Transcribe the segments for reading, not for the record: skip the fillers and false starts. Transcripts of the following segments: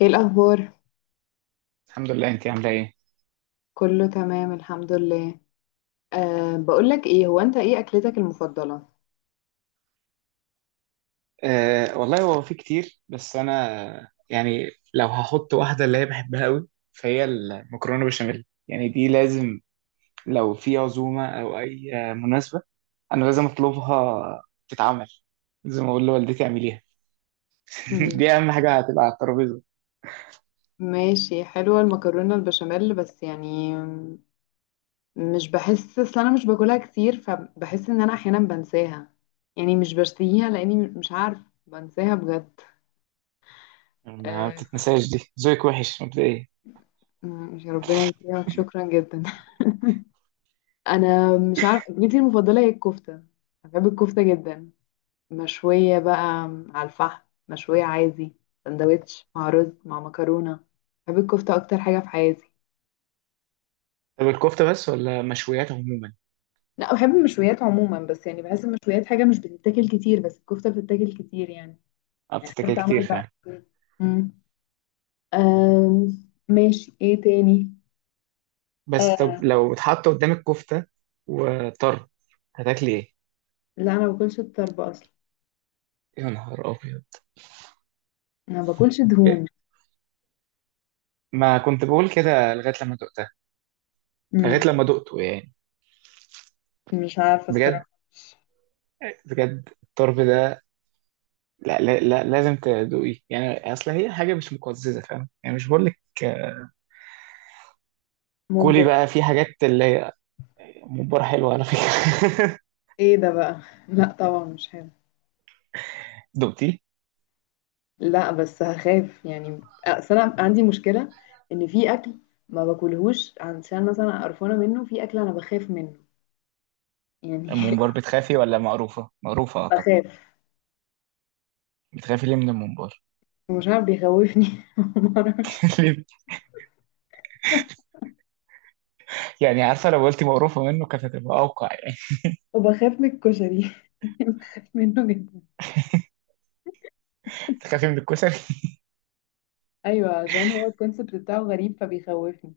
ايه الاخبار؟ الحمد لله، انت عامله ايه؟ كله تمام، الحمد لله. بقولك ايه، هو انت ايه اكلتك المفضله؟ والله هو في كتير بس انا يعني لو هحط واحده اللي هي بحبها قوي فهي المكرونه بشاميل، يعني دي لازم لو في عزومه او اي مناسبه. انا لازم اطلبها تتعمل. لازم اقول لوالدتي اعمليها. مم، دي اهم حاجه هتبقى على الترابيزه. ماشي، حلوه المكرونه البشاميل، بس يعني مش بحس، اصل انا مش باكلها كتير، فبحس ان انا احيانا بنساها، يعني مش بشتهيها لاني مش عارف، بنساها بجد. ما أه. بتتنساش، دي ذوقك وحش مبدئيا. يا ربنا يكرمك، شكرا جدا. انا مش عارف، اكلتي المفضله هي الكفته. أنا بحب الكفته جدا، مشوية بقى، على الفحم، مشوية عادي، سندوتش مع رز مع مكرونة. بحب الكفتة أكتر حاجة في حياتي. طب الكفته بس ولا مشويات عموما؟ لا، بحب المشويات عموما، بس يعني بحس المشويات حاجة مش بتتاكل كتير، بس الكفتة بتتاكل كتير يعني. اه، يعني حاجة بتتاكل كتير بتتعمل بقى. فعلا. مم. ماشي، ايه تاني؟ بس طب آه. لو اتحط قدامك كفته وطرب، هتاكلي ايه؟ لا، أنا ما باكلش الطرب أصلا. يا نهار ابيض! أنا ما باكلش دهون. ما كنت بقول كده لغاية لما دقتها. لغاية مم. لما دقته يعني. مش عارفة بجد، الصراحة. بجد الطرب ده. لا، لازم تدوقيه يعني، اصل هي حاجة مش مقززة، فاهم يعني؟ مش بقول لك، كولي ممبار. بقى. في حاجات اللي هي، ممبار حلوة على فكرة. ايه ده بقى؟ لا، طبعا مش حلو. دقتيه؟ لا بس هخاف، يعني اصل انا عندي مشكله، ان في اكل ما باكلهوش عشان مثلا قرفانه منه، في اكل انا بخاف منه يعني. الممبار بتخافي ولا مقروفة؟ مقروفة أعتقد. بخاف، بتخافي ليه من الممبار؟ ومش عارف بيخوفني. معرفش. ليه؟ يعني عارفة لو قلتي مقروفة منه كانت هتبقى أوقع يعني. وبخاف من الكشري، بخاف منه جدا. بتخافي من الكشري؟ ايوه، عشان هو الكونسيبت بتاعه غريب فبيخوفني.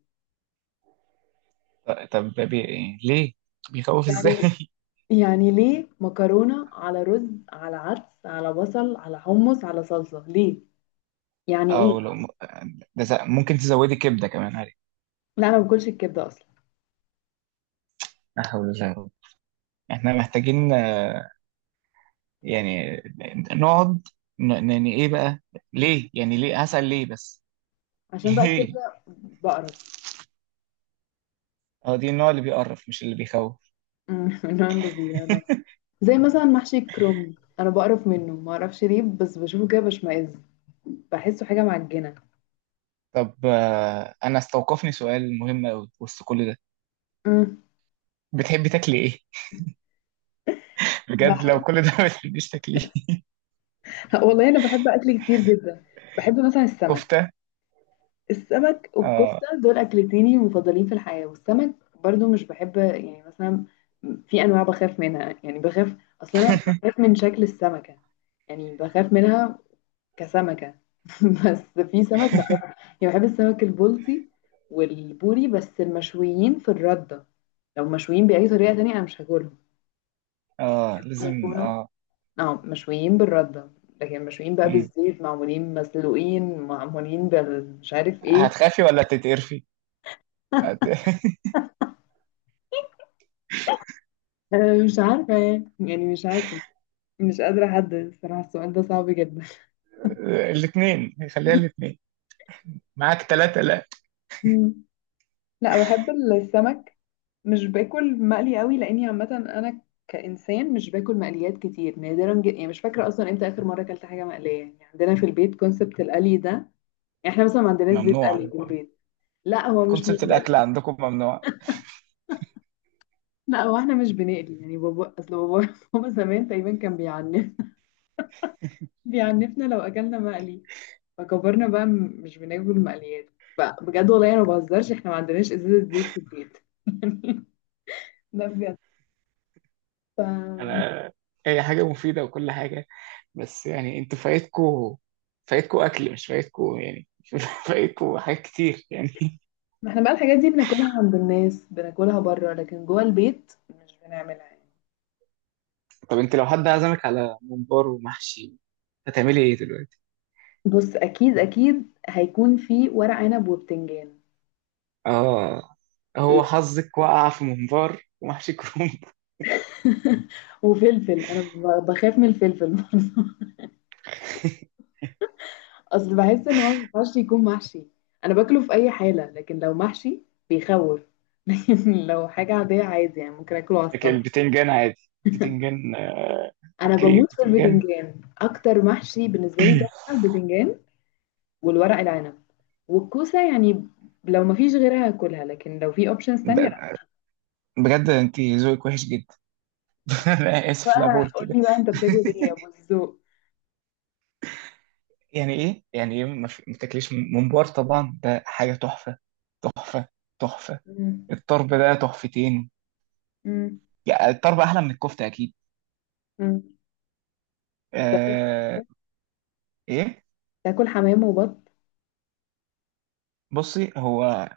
طب ده ليه؟ بيخوف ازاي؟ يعني يعني ليه مكرونه على رز، على عدس، على بصل، على حمص، على صلصه، ليه؟ يعني ايه؟ أو لو ده ممكن تزودي كبدة كمان عليه. لا، انا ما باكلش الكبده اصلا. لا حول الله يا رب. احنا محتاجين يعني نقعد، يعني ايه بقى؟ ليه يعني؟ ليه هسأل ليه بس؟ عشان بقى ليه؟ الكبده بقرف. اه دي النوع اللي بيقرف مش اللي بيخوف. من نوع اللي بيقرف، زي مثلا محشي الكرنب، انا بقرف منه، ما اعرفش ليه، بس بشوفه كده بشمئز، بحسه حاجه معجنه. طب انا استوقفني سؤال مهم قوي وسط كل ده. مم. بتحبي تاكلي ايه؟ بجد لو بحب. كل ده ما بتحبيش تاكليه. والله انا بحب اكل كتير جدا. بحب مثلا السمك. كفتة. السمك اه. والكفته دول اكلتيني المفضلين في الحياه، والسمك برضو مش بحب، يعني مثلا في انواع بخاف منها، يعني بخاف، اصلا انا بخاف من شكل السمكه، يعني بخاف منها كسمكه. بس في سمك يعني، بحب السمك البلطي والبوري، بس المشويين في الردة. لو مشويين بأي طريقة تانية أنا مش هاكلهم. اه لازم بيكونوا، اه. اه مشويين بالردة. لكن مشويين بقى مم. بالزيت، معمولين مسلوقين، معمولين بال مش عارف ايه. هتخافي ولا تتقرفي؟ هت... أنا مش عارفة، يعني مش عارفة، مش قادرة أحدد الصراحة، السؤال ده صعب جدا. الاثنين، خليها الاثنين. معاك ثلاثة لا. لا، بحب السمك. مش باكل مقلي قوي لاني عامه انا كانسان مش باكل مقليات كتير، نادرا جدا، يعني مش فاكره اصلا امتى اخر مره اكلت حاجه مقليه، يعني عندنا في البيت كونسبت القلي ده يعني. احنا مثلا ما عندناش زيت ممنوع؟ قلي في البيت. لا هو مش كونسبت متبل. الاكل عندكم ممنوع. لا هو احنا مش بنقلي، يعني بابا، اصل بابا، بابا زمان تقريبا كان بيعنفنا لو اكلنا مقلي. فكبرنا بقى، مش بناكل مقليات بقى بجد، والله انا ما بهزرش، احنا ما عندناش ازازه زيت في البيت. ده بجد، ف انا هي حاجه مفيده وكل حاجه، بس يعني انتوا فايتكوا، فايتكوا اكل مش فايتكوا يعني. فايتكوا حاجات كتير يعني. ما احنا بقى، الحاجات دي بناكلها عند الناس، بناكلها بره، لكن جوه البيت مش بنعملها يعني. طب انت لو حد عزمك على ممبار ومحشي، هتعملي ايه دلوقتي؟ بص، اكيد اكيد هيكون في ورق عنب وبتنجان. اه، هو لا. حظك وقع في ممبار ومحشي كروم. وفلفل، انا بخاف من الفلفل. اصل بحس ان هو ما ينفعش يكون محشي، انا باكله في اي حاله، لكن لو محشي بيخوف. لكن لو حاجه عاديه، عادي يعني ممكن اكله على لكن السلطه. البتنجان عادي. البتنجان انا اوكي بموت في البتنجان. البتنجان، اكتر محشي بالنسبه لي تحفه البتنجان، والورق العنب، والكوسة يعني. لو مفيش غيرها هاكلها، لكن لو في اوبشنز تانية، ب- لا. بجد انت ذوقك وحش جدا. انا اسف لا بقى بقول قول كده. لي بقى، انت بتاكل ايه يا ابو الذوق؟ يعني ايه؟ يعني ايه ما ما تاكليش ممبار؟ طبعا ده حاجه تحفه، تحفه، تحفه. مم. الطرب ده تحفتين. مم. يعني الطرب احلى من الكفته اكيد. مم. انت بتاكل آه. ايه؟ تاكل حمام وبط؟ بصي هو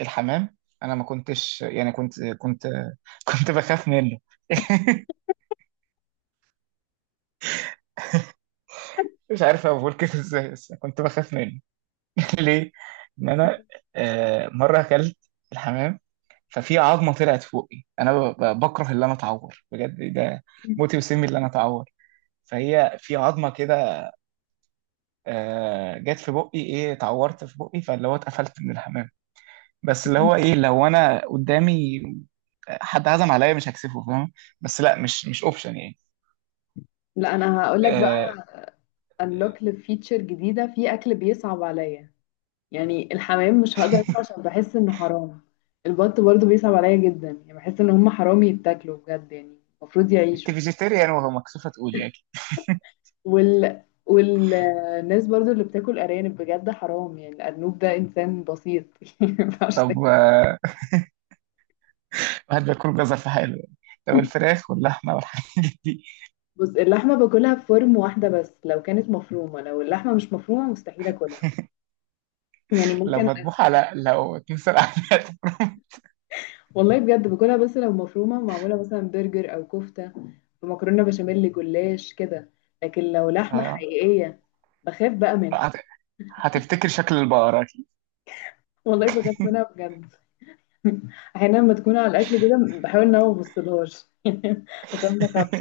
الحمام، انا ما كنتش يعني، كنت كنت بخاف منه. مش عارف اقول كده ازاي بس كنت بخاف منه. ليه؟ ان انا آه مره اكلت الحمام، ففي عظمه طلعت فوقي. انا بكره اللي انا اتعور بجد ده. مم. موتي وسمي اللي انا اتعور. فهي في عظمه كده جت في بقي، ايه، اتعورت في بقي، فاللي هو اتقفلت من الحمام. بس اللي هو ايه، لو انا قدامي حد عزم عليا مش هكسفه، فاهم؟ بس لا، مش مش اوبشن يعني. لا انا هقول لك آه، بقى، انلوك لفيتشر جديدة، في اكل بيصعب عليا. يعني الحمام مش هقدر اكله عشان بحس انه حرام. البط برضو بيصعب عليا جدا، يعني بحس ان هم حرام يتاكلوا بجد يعني. المفروض انت يعيشوا. فيجيتيريان وهو مكسوفه تقول يعني. والناس برضو اللي بتاكل ارانب، بجد حرام، يعني الارنوب ده انسان بسيط. يعني ما ينفعش طب تاكل. واحد بياكل جزر في حاله يعني، لو الفراخ واللحمه والحاجات دي بص، اللحمه باكلها بفورم واحده، بس لو كانت مفرومه، لو اللحمه مش مفرومه مستحيل اكلها، يعني لو ممكن. مذبوحه لا، لو اتمسك. والله بجد باكلها، بس لو مفرومه معموله مثلا برجر او كفته، بمكرونه بشاميل جلاش كده، لكن لو لحمه اه. حقيقيه بخاف بقى منها. هت- هتفتكر شكل البقرة أكيد. والله بخاف منها بجد. احيانا لما تكون على الاكل كده بحاول ان انا ما ابصلهاش، عشان ما اخافش.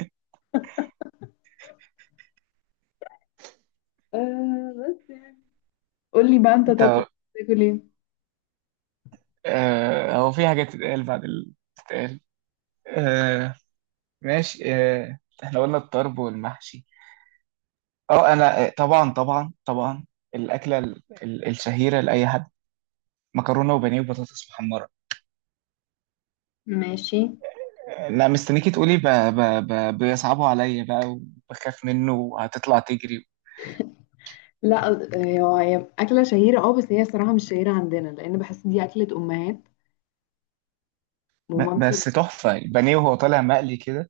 بس يعني. قولي بقى، انت انت طب بتاكل ايه؟ آه، هو في حاجة تتقال بعد اللي بتتقال؟ آه، ماشي، احنا قلنا الطرب والمحشي. اه انا طبعا طبعا طبعا، الاكله الشهيره لاي حد: مكرونه وبانيه وبطاطس محمره. ماشي. لا مستنيكي تقولي بيصعبوا عليا بقى وبخاف منه وهتطلع تجري. لا، هي اكله شهيره، بس هي الصراحه مش شهيره عندنا، لان بحس دي اكله امهات، ومامتي. بس تحفه البانيه وهو طالع مقلي كده.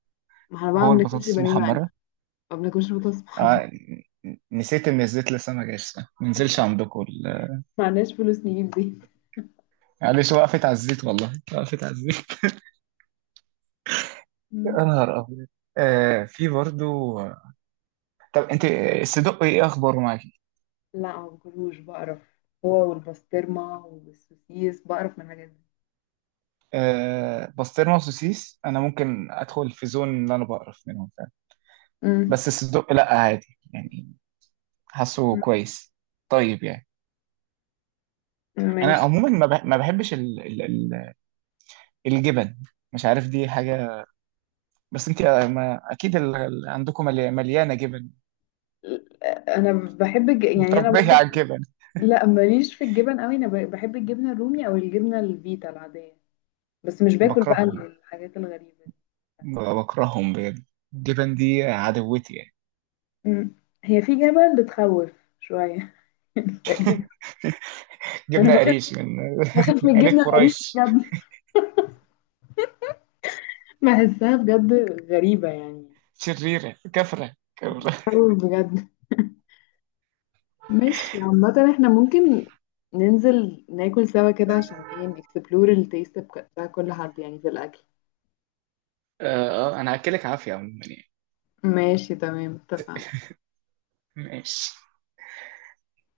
ما احنا بقى ما هو بناكلش البطاطس بانيه مقلي، المحمره ما بناكلش بطاطس محمره. آه، نسيت ان الزيت لسه ما جاش، صح؟ ما نزلش عندكم ما عندناش فلوس نجيب دي. معلش، وقفت على الزيت، والله وقفت على الزيت. يا مم. نهار ابيض! آه في برضو. طب انت الصدق ايه اخباره معاكي؟ لا ما باكلوش، بقرف، هو والبسطرمه والسوسيس، بقرف من الحاجات دي. بسطرمه وسوسيس انا ممكن ادخل في زون اللي انا بقرف منهم فعلا. مم. بس الصدق لا عادي يعني، حاسه كويس. طيب يعني انا ماشي. عموما ما بحبش ال الجبن. مش عارف دي حاجه، بس انت ما اكيد عندكم مليانه جبن، انا بحب يعني انا متربيه على برضو. الجبن. لا، ماليش في الجبن قوي، انا بحب الجبنه الرومي، او الجبنه الفيتا العاديه، بس مش باكل بقى بكرههم، الحاجات الغريبه. بكرههم بجد. الجبن دي عدوتي يعني. إمم. هي في جبل بتخوّف شوية. تقريبًا. أنا جبنه باخاف قريش، من باخاف من من عيله الجبنة القريش قريش. بجد، باحسّها بجد غريبة يعني، شريره كفره، خوّف بجد. ماشي، عامةً إحنا ممكن ننزل ناكل سوا كده عشان كفره. إيه، نexplore الtaste بتاع كل حد يعني في الأكل. اه انا هاكلك عافيه عموما يعني. ماشي، تمام، اتفقنا. ماشي.